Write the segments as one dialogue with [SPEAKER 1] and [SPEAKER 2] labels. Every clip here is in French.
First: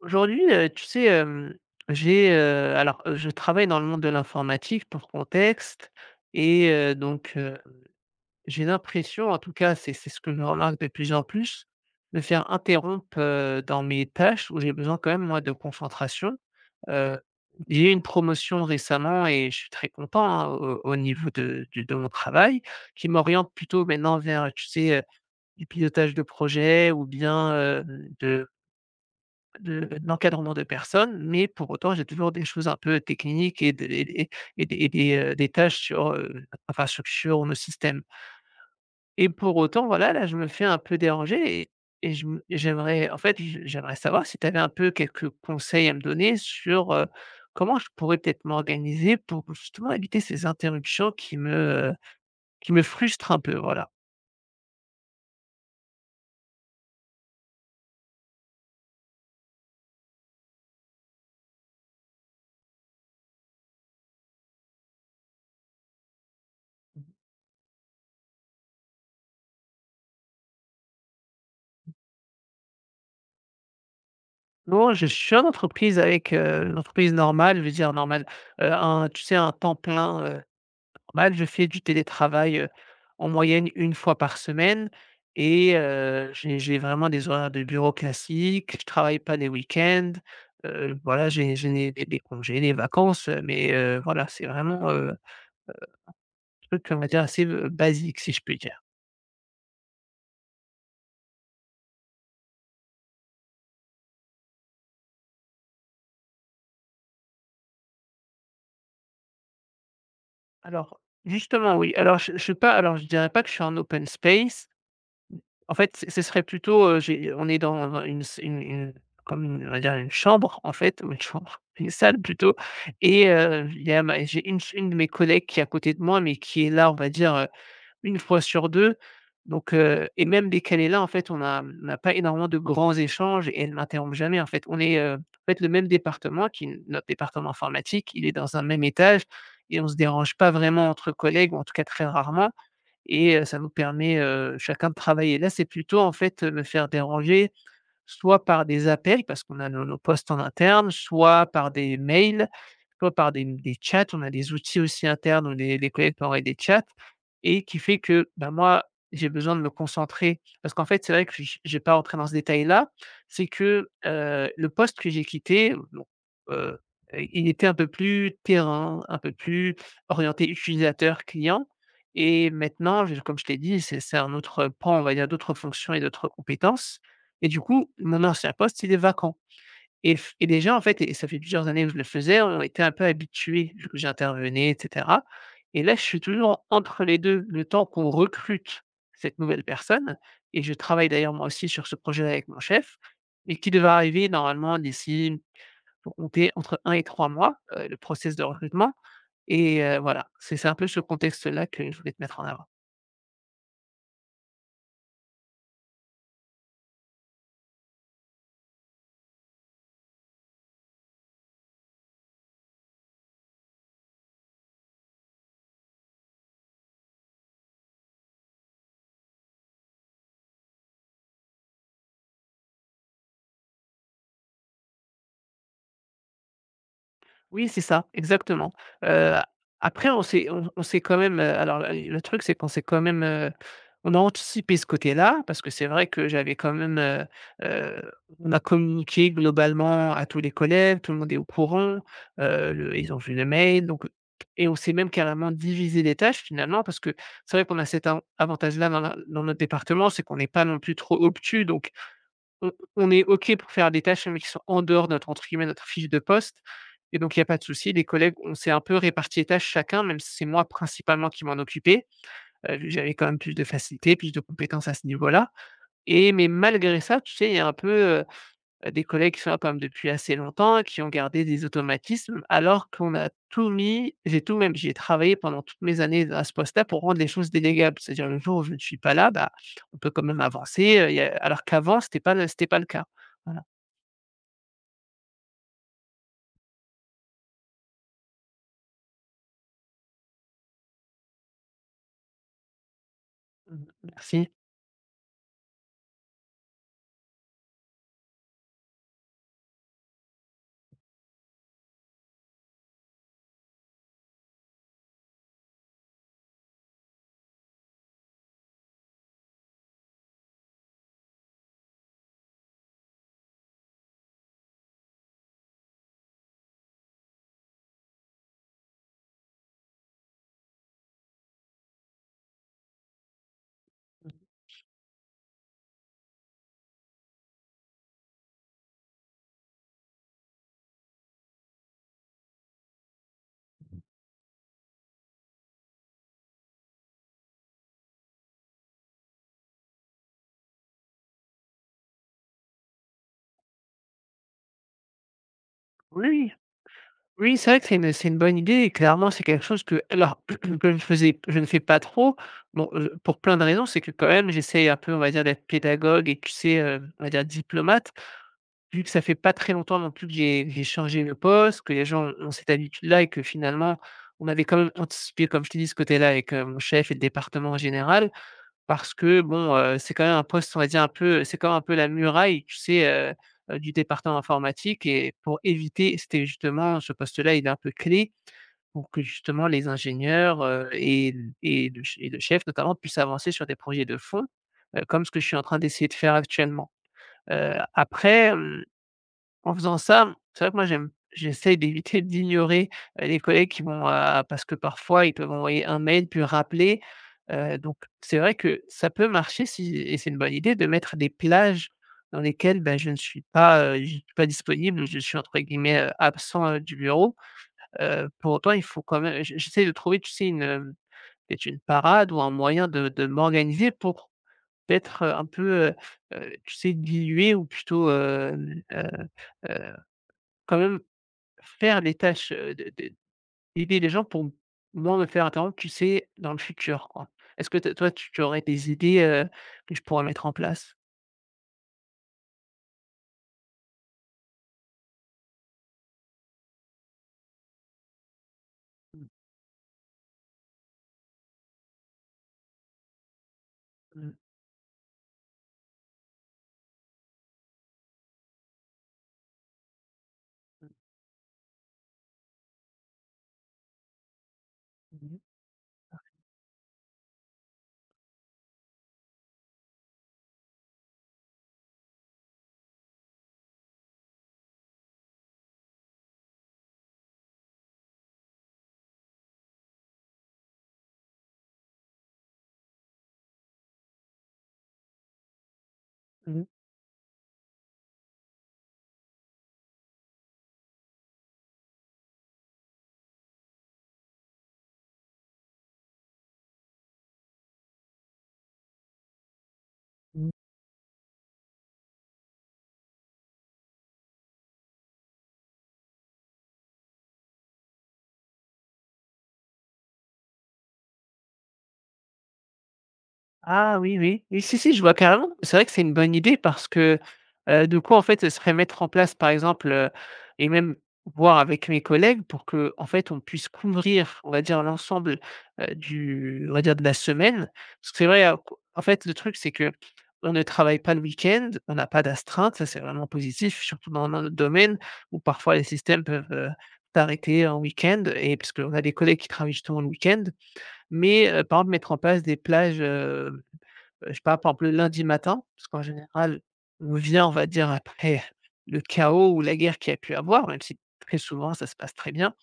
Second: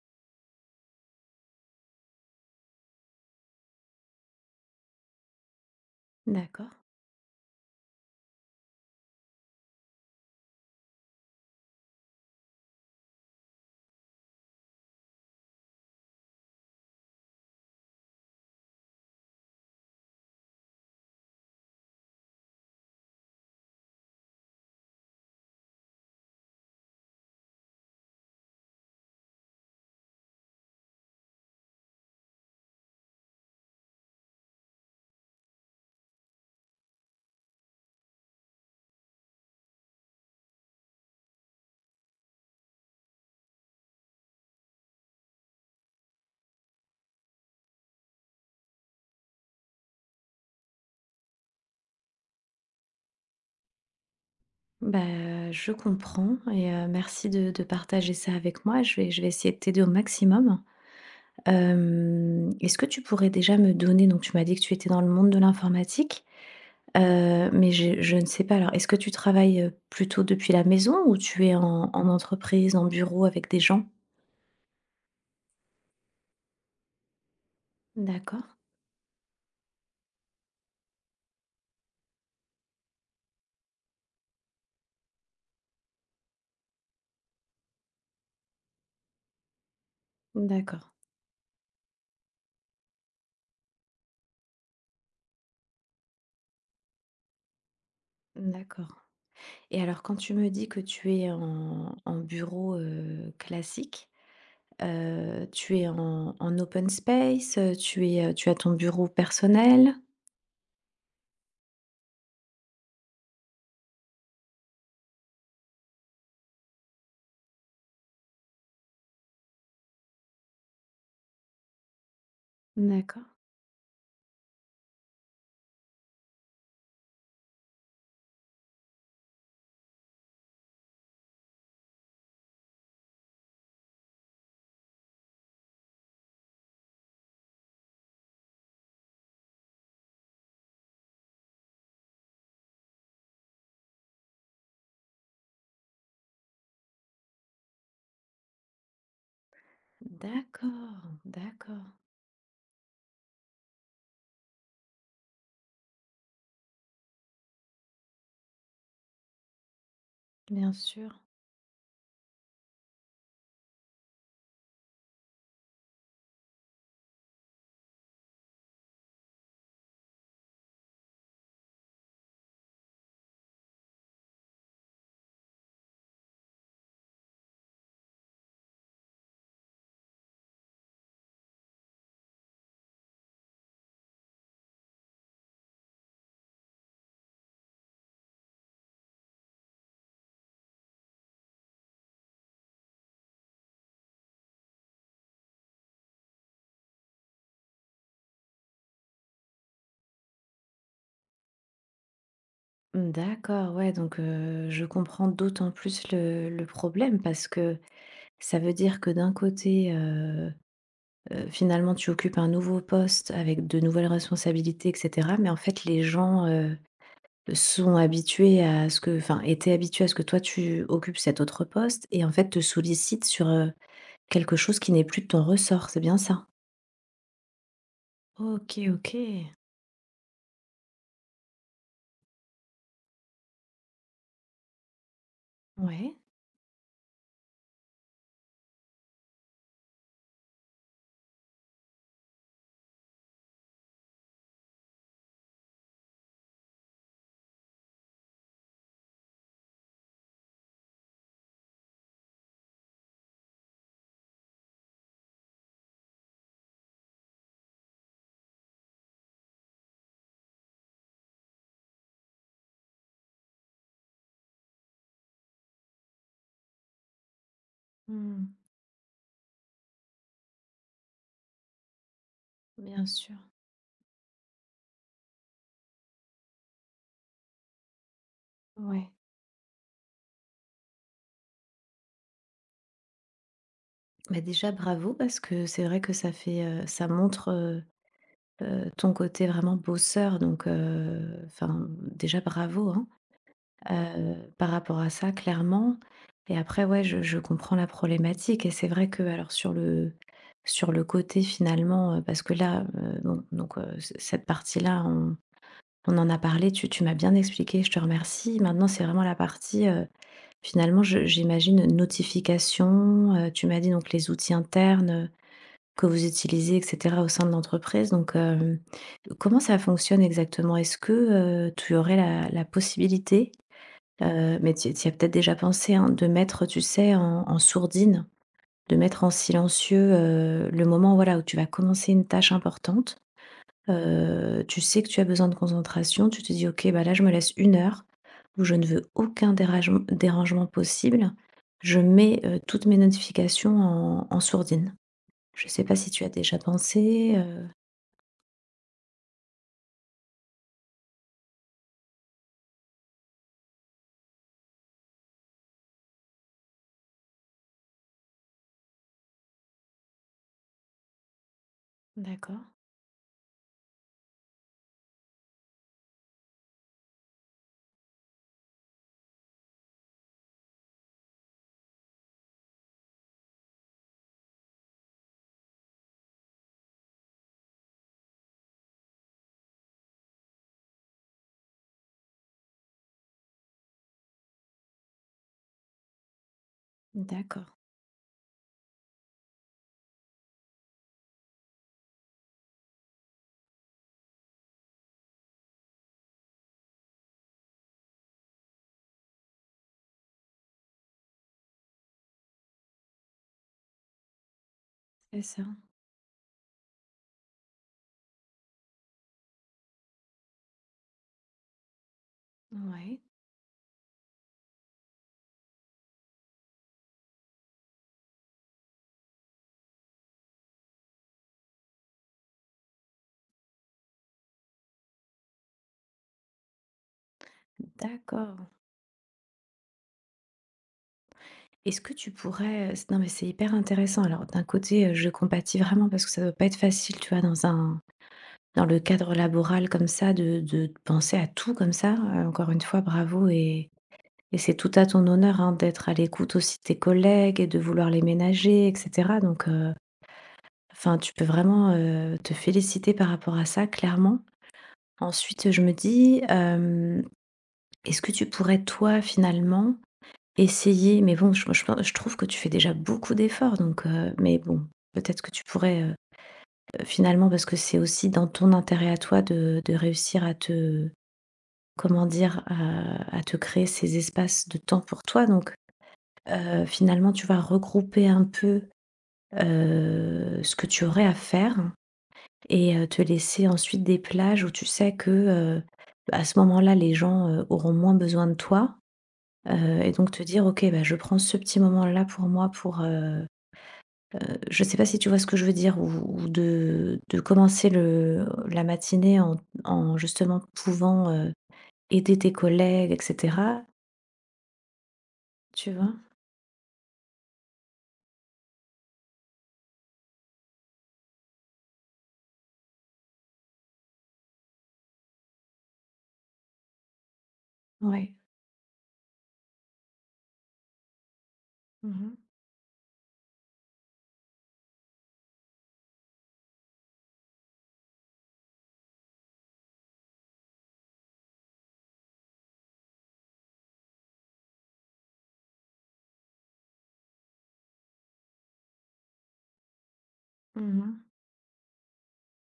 [SPEAKER 1] Aujourd'hui, tu sais, alors, je travaille dans le monde de l'informatique pour contexte
[SPEAKER 2] D'accord.
[SPEAKER 1] et donc, j'ai l'impression, en tout cas, c'est ce que je remarque de plus en plus, de faire interrompre, dans mes tâches où j'ai besoin quand même, moi, de concentration. Heu, j'ai eu une promotion récemment et je suis très content, hein, au niveau de mon travail qui m'oriente plutôt maintenant vers, tu sais, du pilotage de projet ou bien, de de l'encadrement de personnes, mais pour autant, j'ai toujours des choses un peu techniques des tâches sur, infrastructure ou nos systèmes. Et pour autant, voilà, là, je me fais un peu déranger et je me j'aimerais en fait, j'aimerais savoir si tu avais un peu quelques conseils à me donner sur, comment je pourrais peut-être m'organiser pour justement éviter ces interruptions qui me frustre un peu, voilà.
[SPEAKER 2] Bah, je comprends et merci de partager ça avec moi. Je vais essayer de t'aider au maximum. Est-ce que tu pourrais déjà me donner, donc tu m'as dit que tu étais dans le monde de l'informatique, mais je ne sais pas, alors est-ce que tu travailles, plutôt depuis la maison, ou tu es en entreprise, en bureau avec des gens?
[SPEAKER 1] Non, je suis en entreprise avec, une entreprise normale, je veux dire normale,
[SPEAKER 2] D'accord,
[SPEAKER 1] un tu sais, un temps plein, normal, je fais du télétravail, en moyenne une fois par semaine, et j'ai vraiment des horaires de bureau classiques. Je travaille pas les week-ends,
[SPEAKER 2] d'accord,
[SPEAKER 1] voilà, j'ai les congés, des vacances, mais voilà, c'est vraiment, un truc, on va dire, assez, basique, si je puis dire.
[SPEAKER 2] d'accord. Et alors, quand tu me dis que tu es en bureau classique, tu es en open space, tu es, tu as ton bureau personnel?
[SPEAKER 1] Alors, justement, oui. Alors je suis pas, alors je dirais pas que je suis en open space. En fait, c ce serait plutôt, j'ai on est dans une comme une, on va dire, une chambre en fait, ou une chambre, une salle plutôt.
[SPEAKER 2] D'accord.
[SPEAKER 1] Et il y a ma j'ai une de mes collègues qui est à côté de moi, mais qui est là, on va dire, 1 fois sur 2. Donc et même dès qu'elle est là, en fait, on n'a pas énormément de grands échanges et elle ne m'interrompt jamais, en fait. On est, en fait, le même département qui est notre département informatique, il est dans un même étage, et on ne se dérange pas vraiment entre collègues ou en tout cas très rarement, et ça nous permet, chacun de travailler. Là, c'est plutôt, en fait, me faire déranger soit par des appels parce qu'on a nos postes en interne,
[SPEAKER 2] D'accord,
[SPEAKER 1] soit par
[SPEAKER 2] d'accord.
[SPEAKER 1] des mails, soit par des chats. On a des outils aussi internes où les collègues peuvent envoyer des chats et qui fait que, bah, moi, j'ai besoin de me concentrer.
[SPEAKER 2] Bien
[SPEAKER 1] Parce qu'en fait, c'est
[SPEAKER 2] sûr.
[SPEAKER 1] vrai que je vais pas rentrer dans ce détail-là, c'est que, le poste que j'ai quitté, bon, heu, il était un peu plus terrain, un peu plus orienté utilisateur client, et maintenant, je comme je t'ai dit, c'est un autre pan, on va dire, d'autres fonctions et d'autres compétences, et du coup, mon ancien poste, il est vacant. Et f et déjà, en fait, et ça fait plusieurs années que je le faisais, on était un peu habitués, vu que j'intervenais et cetera, et là, je suis toujours entre les 2, le temps qu'on recrute cette nouvelle personne, et je travaille d'ailleurs moi aussi sur ce projet avec mon chef, et qui devrait arriver normalement d'ici, pour compter entre un et 3 mois, le process de recrutement. Et voilà, c'est un peu ce contexte-là que je voulais te mettre en avant.
[SPEAKER 2] D'accord, ouais, donc je comprends d'autant plus le problème, parce que ça veut dire que d'un côté, finalement, tu occupes un nouveau poste avec de nouvelles responsabilités et cetera, mais en fait, les gens, sont habitués à ce que, enfin, étaient habitués à ce que toi, tu occupes cet autre poste, et en fait, te sollicitent sur, quelque chose qui n'est plus de ton ressort, c'est bien ça?
[SPEAKER 1] Oui, c'est ça, exactement.
[SPEAKER 2] OK,
[SPEAKER 1] Heu,
[SPEAKER 2] OK.
[SPEAKER 1] Après on s'est quand même, alors le truc c'est qu'on s'est quand même, on a anticipé ce côté-là parce que c'est vrai
[SPEAKER 2] Ouais.
[SPEAKER 1] que j'avais quand même. Heu, on a communiqué globalement à tous les collègues, tout le monde est au courant, le ils ont vu le mail, donc, et on s'est même carrément divisé les tâches finalement, parce que c'est vrai qu'on a cet avantage-là dans notre département, c'est qu'on n'est pas non plus trop obtus, donc on est OK pour faire des tâches, qui sont en dehors de notre, entre guillemets, «notre fiche de poste», et donc il y a pas de souci. Les collègues, on s'est un peu réparti les tâches chacun, même si c'est moi principalement qui m'en occupais, j'avais quand même plus de facilité, plus de compétences à ce niveau-là, mais malgré ça, tu sais, il y a un peu, heu
[SPEAKER 2] Mmh.
[SPEAKER 1] des collègues qui sont là quand même depuis assez longtemps et qui ont gardé des automatismes, alors
[SPEAKER 2] Bien
[SPEAKER 1] qu'on a
[SPEAKER 2] sûr.
[SPEAKER 1] tout mis j'ai tout même j'y ai travaillé pendant toutes mes années à ce poste-là pour rendre les choses délégables. C'est-à-dire, le jour où je ne suis
[SPEAKER 2] Ouais.
[SPEAKER 1] pas là, bah, on peut quand même avancer, y a alors qu'avant c'était pas le cas. Voilà.
[SPEAKER 2] Bah, déjà bravo, parce que c'est vrai que ça fait, ça montre, ton côté vraiment bosseur, donc enfin, déjà bravo, hein,
[SPEAKER 1] Mmh, merci.
[SPEAKER 2] par rapport à ça, clairement. Et après, ouais, je comprends la problématique, et c'est vrai que, alors, sur le, sur le côté finalement, parce que là, bon, donc c cette partie-là, on en a parlé, tu m'as bien expliqué, je te remercie. Maintenant, c'est vraiment la partie, finalement, j'imagine, notification. Tu m'as dit, donc, les outils internes, que vous utilisez, etc., au sein de l'entreprise. Donc, comment ça fonctionne exactement? Est-ce que, tu aurais la possibilité, mais tu y as peut-être déjà pensé, hein, de mettre, tu sais, en sourdine, de mettre en silencieux, le moment, voilà, où tu vas commencer une tâche importante. Tu sais que tu as besoin de concentration, tu te dis: «OK, bah, là, je me laisse une heure où je ne veux aucun déragem dérangement possible». Je mets, toutes mes notifications en sourdine. Je ne sais pas si tu
[SPEAKER 1] Oui,
[SPEAKER 2] as
[SPEAKER 1] oui.
[SPEAKER 2] déjà pensé,
[SPEAKER 1] Oui, c'est vrai que c'est une bonne idée, et clairement c'est quelque chose que, alors, que je faisais je ne fais pas trop. Bon, pour plein de raisons, c'est que quand même j'essaye un peu, on va dire, d'être pédagogue, et tu sais, on va dire, diplomate. Vu que ça fait pas très longtemps non plus que j'ai changé le poste, que les gens ont
[SPEAKER 2] D'accord,
[SPEAKER 1] cette habitude-là et que finalement, on avait quand même anticipé, comme je te dis, ce côté-là, avec, mon chef et le département en général. Parce que bon, c'est quand même un poste, on va dire un peu, c'est quand même un peu la muraille, tu sais, heu du département informatique, et pour éviter, c'était justement ce poste-là, il est un peu clé pour que justement les ingénieurs, et le chef notamment puissent avancer sur des projets de fond, comme ce que je suis en train d'essayer de faire actuellement.
[SPEAKER 2] d'accord,
[SPEAKER 1] Après, en faisant ça, c'est vrai que moi, j'essaye d'éviter d'ignorer, les collègues qui vont, parce que parfois ils peuvent envoyer un mail puis rappeler, donc c'est vrai que ça peut marcher, si et c'est une bonne idée de mettre des plages dans lesquelles, ben je ne suis pas disponible, je suis
[SPEAKER 2] c'est
[SPEAKER 1] entre
[SPEAKER 2] ça.
[SPEAKER 1] guillemets, «absent», du bureau. Pour autant, il faut quand même je j'essaie de trouver, tu sais, une, peut-être une parade ou un moyen de
[SPEAKER 2] Ouais.
[SPEAKER 1] de m'organiser pour peut-être, un peu, tu sais, diluer ou plutôt, quand même faire les tâches, de d'aider les gens pour moins me faire interrompre, tu sais, dans le futur, quoi. Est-ce que t toi, tu aurais
[SPEAKER 2] D'accord.
[SPEAKER 1] des idées, que je pourrais mettre en place?
[SPEAKER 2] Est-ce que tu pourrais, non, mais c'est hyper intéressant. Alors, d'un côté, je compatis vraiment, parce que ça doit pas être facile, tu vois, dans le cadre laboral comme ça, de penser à tout comme ça. Encore une fois, bravo. et
[SPEAKER 1] Mmh mh.
[SPEAKER 2] Et c'est tout à ton honneur, hein, d'être à l'écoute aussi de tes collègues et de vouloir les ménager et cetera, donc enfin, tu peux vraiment, te féliciter par rapport à ça, clairement.
[SPEAKER 1] Mmh mh.
[SPEAKER 2] Ensuite, je me dis, est-ce que tu pourrais, toi, finalement, essayer, mais bon, je trouve que tu fais déjà beaucoup d'efforts, donc mais bon, peut-être que tu pourrais, finalement, parce que c'est aussi dans ton intérêt à toi de réussir à te, comment dire, à te créer ces espaces de temps pour toi. Donc finalement, tu vas regrouper un peu, ce que tu aurais à faire, et te laisser ensuite des plages où tu sais que, bah, à ce moment-là, les gens, auront moins besoin de toi, et donc te
[SPEAKER 1] Mmh.
[SPEAKER 2] dire: «OK, bah, je prends ce petit moment-là pour moi pour», je sais pas si tu vois ce que je veux dire? Ou de commencer le la matinée en, en justement pouvant, aider tes collègues et cetera,
[SPEAKER 1] Ah oui, oui. Oui, si, si, je vois carrément. C'est vrai que
[SPEAKER 2] tu
[SPEAKER 1] c'est
[SPEAKER 2] vois?
[SPEAKER 1] une bonne idée parce que, de quoi, en fait, ce serait mettre en place, par exemple, et même voir avec mes collègues pour que, en fait, on puisse couvrir, on va dire, l'ensemble, du on va dire, de la semaine. Parce que c'est
[SPEAKER 2] Ouais.
[SPEAKER 1] vrai, qu en fait, le truc, c'est que on ne travaille pas le week-end, on n'a
[SPEAKER 2] Mmh
[SPEAKER 1] pas
[SPEAKER 2] mh.
[SPEAKER 1] d'astreinte. Ça, c'est vraiment positif, surtout dans notre domaine, où parfois les systèmes peuvent, t'arrêter en week-end, et parce qu'on a des collègues qui travaillent justement le week-end. Mais, par exemple, mettre en place des plages. Je sais pas, par exemple, le lundi matin, parce qu'en général, on vient, on va dire, après le chaos ou la guerre qu'il y a pu avoir, même si
[SPEAKER 2] Mmh,
[SPEAKER 1] très souvent ça se passe très bien,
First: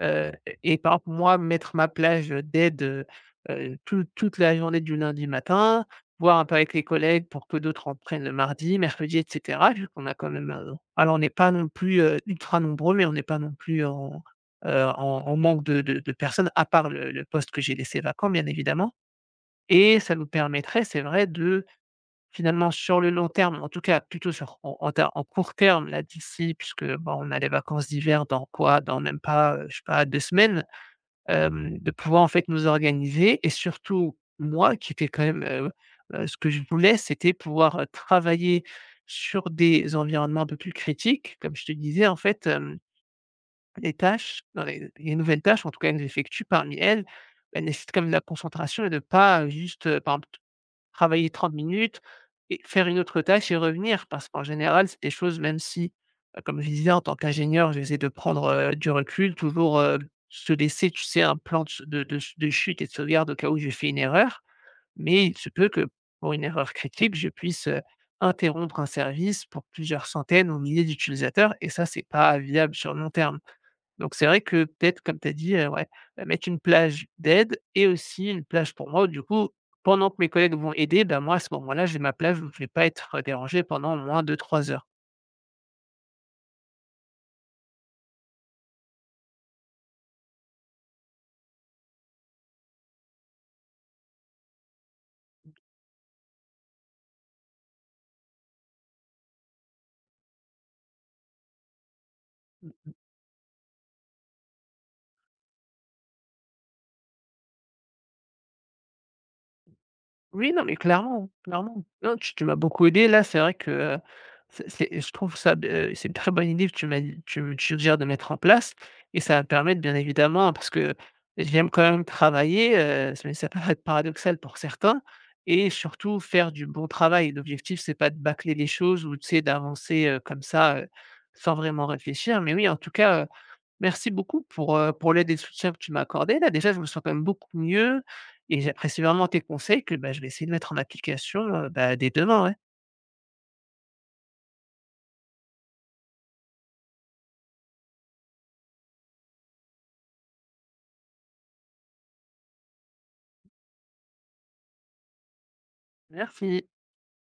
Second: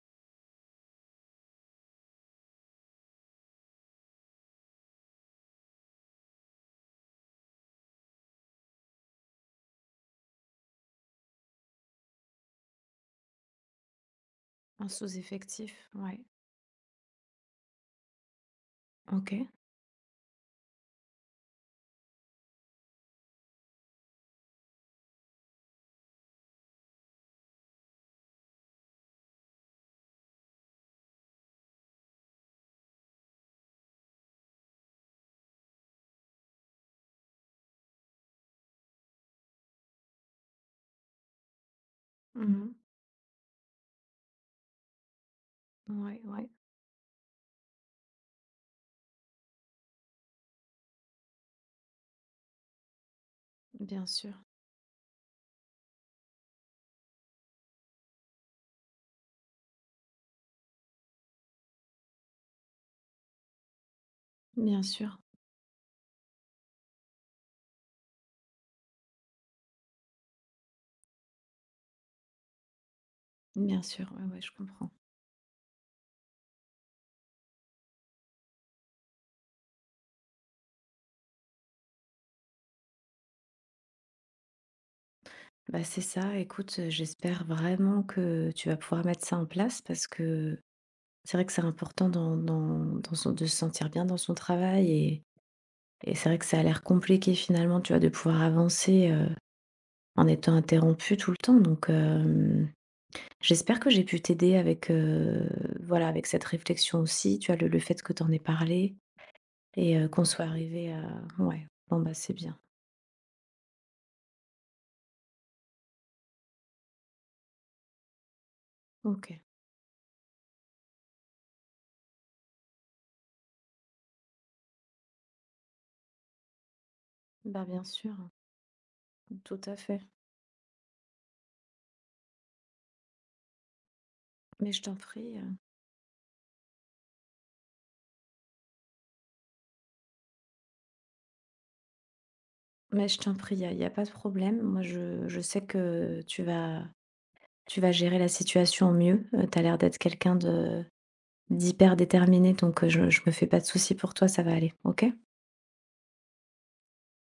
[SPEAKER 1] heu et par exemple moi mettre ma plage, d'aide, toute toute la journée du lundi matin, voir un peu avec les collègues pour que d'autres en prennent le mardi, mercredi et cetera, vu qu'on a quand même, alors on n'est pas non plus, ultra nombreux, mais on n'est pas non plus en, en manque de
[SPEAKER 2] sous-effectif,
[SPEAKER 1] de de
[SPEAKER 2] ouais.
[SPEAKER 1] personnes, à part le poste que j'ai laissé vacant, bien évidemment,
[SPEAKER 2] OK.
[SPEAKER 1] et ça nous permettrait, c'est vrai, de... Finalement, sur le long terme, en tout cas, plutôt sur, en en ter en court terme, là, d'ici, puisque, bon, on a les vacances d'hiver dans quoi? Dans même pas, je sais pas, 2 semaines, de pouvoir, en fait, nous organiser. Et surtout moi qui était quand même, ce que je voulais, c'était pouvoir, travailler sur des environnements un peu plus critiques. Comme je te disais, en fait,
[SPEAKER 2] Mmh.
[SPEAKER 1] hem, les tâches dans les nouvelles tâches, en tout cas, que
[SPEAKER 2] Ouais,
[SPEAKER 1] j'effectue,
[SPEAKER 2] ouais,
[SPEAKER 1] parmi elles, elles nécessitent quand même de la concentration, et de pas, juste, par exemple, travailler 30 minutes et faire une autre tâche et
[SPEAKER 2] bien
[SPEAKER 1] revenir. Parce
[SPEAKER 2] sûr,
[SPEAKER 1] qu'en général, c'est des choses, même si, comme je disais, en tant qu'ingénieur, j'essaie de prendre, du recul, toujours, se laisser, tu sais, un plan de chute et de sauvegarde au cas où j'ai fait une erreur.
[SPEAKER 2] bien sûr,
[SPEAKER 1] Mais il se peut que, pour une erreur critique, je puisse, interrompre un service pour plusieurs centaines ou milliers d'utilisateurs, et ça, c'est pas viable sur le long terme.
[SPEAKER 2] bien sûr,
[SPEAKER 1] Donc
[SPEAKER 2] ouais,
[SPEAKER 1] c'est
[SPEAKER 2] ouais,
[SPEAKER 1] vrai
[SPEAKER 2] je
[SPEAKER 1] que,
[SPEAKER 2] comprends.
[SPEAKER 1] peut-être, comme tu as dit, ouais, bah, mettre une plage d'aide et aussi une plage pour moi, où du coup, pendant que mes collègues vont aider, bah, moi, à ce moment-là, j'ai ma plage où je vais pas être dérangé pendant au moins 2 3 heures.
[SPEAKER 2] Bah, c'est ça, écoute, j'espère vraiment que tu vas pouvoir mettre ça en place, parce que c'est vrai que c'est important dans, dans son, de se sentir bien dans son travail. Et c'est vrai que ça a l'air compliqué finalement, tu vois, de pouvoir avancer, en étant interrompu tout le temps, donc j'espère que j'ai pu t'aider avec, voilà, avec cette réflexion aussi, tu vois, le fait que tu en aies parlé et qu'on soit
[SPEAKER 1] Oui, non, mais
[SPEAKER 2] arrivé à,
[SPEAKER 1] clairement,
[SPEAKER 2] ouais,
[SPEAKER 1] clairement.
[SPEAKER 2] bon, bah,
[SPEAKER 1] Non,
[SPEAKER 2] c'est
[SPEAKER 1] tu m'as
[SPEAKER 2] bien.
[SPEAKER 1] beaucoup aidé. Là, c'est vrai que, heu, c'est je trouve ça b c'est une très bonne idée que tu m'as dit tu me suggères de mettre en place, et ça
[SPEAKER 2] OK.
[SPEAKER 1] va me permettre, bien évidemment, hein, parce que j'aime quand même travailler, mais ça peut être paradoxal pour certains, et surtout faire du bon travail.
[SPEAKER 2] Bah,
[SPEAKER 1] L'objectif,
[SPEAKER 2] bien
[SPEAKER 1] c'est pas
[SPEAKER 2] sûr,
[SPEAKER 1] de bâcler les choses ou, tu sais,
[SPEAKER 2] tout à fait.
[SPEAKER 1] d'avancer, comme ça, sans vraiment réfléchir. Mais oui, en tout cas, merci beaucoup
[SPEAKER 2] Mais je t'en
[SPEAKER 1] pour l'aide et
[SPEAKER 2] prie,
[SPEAKER 1] le soutien que tu m'as accordé. Là, déjà, je me sens quand même beaucoup mieux et j'apprécie vraiment tes conseils que, bah, je vais essayer de mettre en application, bah, dès demain, ouais.
[SPEAKER 2] mais je t'en prie, il y a, y a pas de problème. Moi, je sais que tu vas, tu vas gérer la situation au mieux. Tu as l'air d'être quelqu'un de, d'hyper déterminé, donc je me fais pas de soucis pour toi, ça va aller, OK?
[SPEAKER 1] Merci.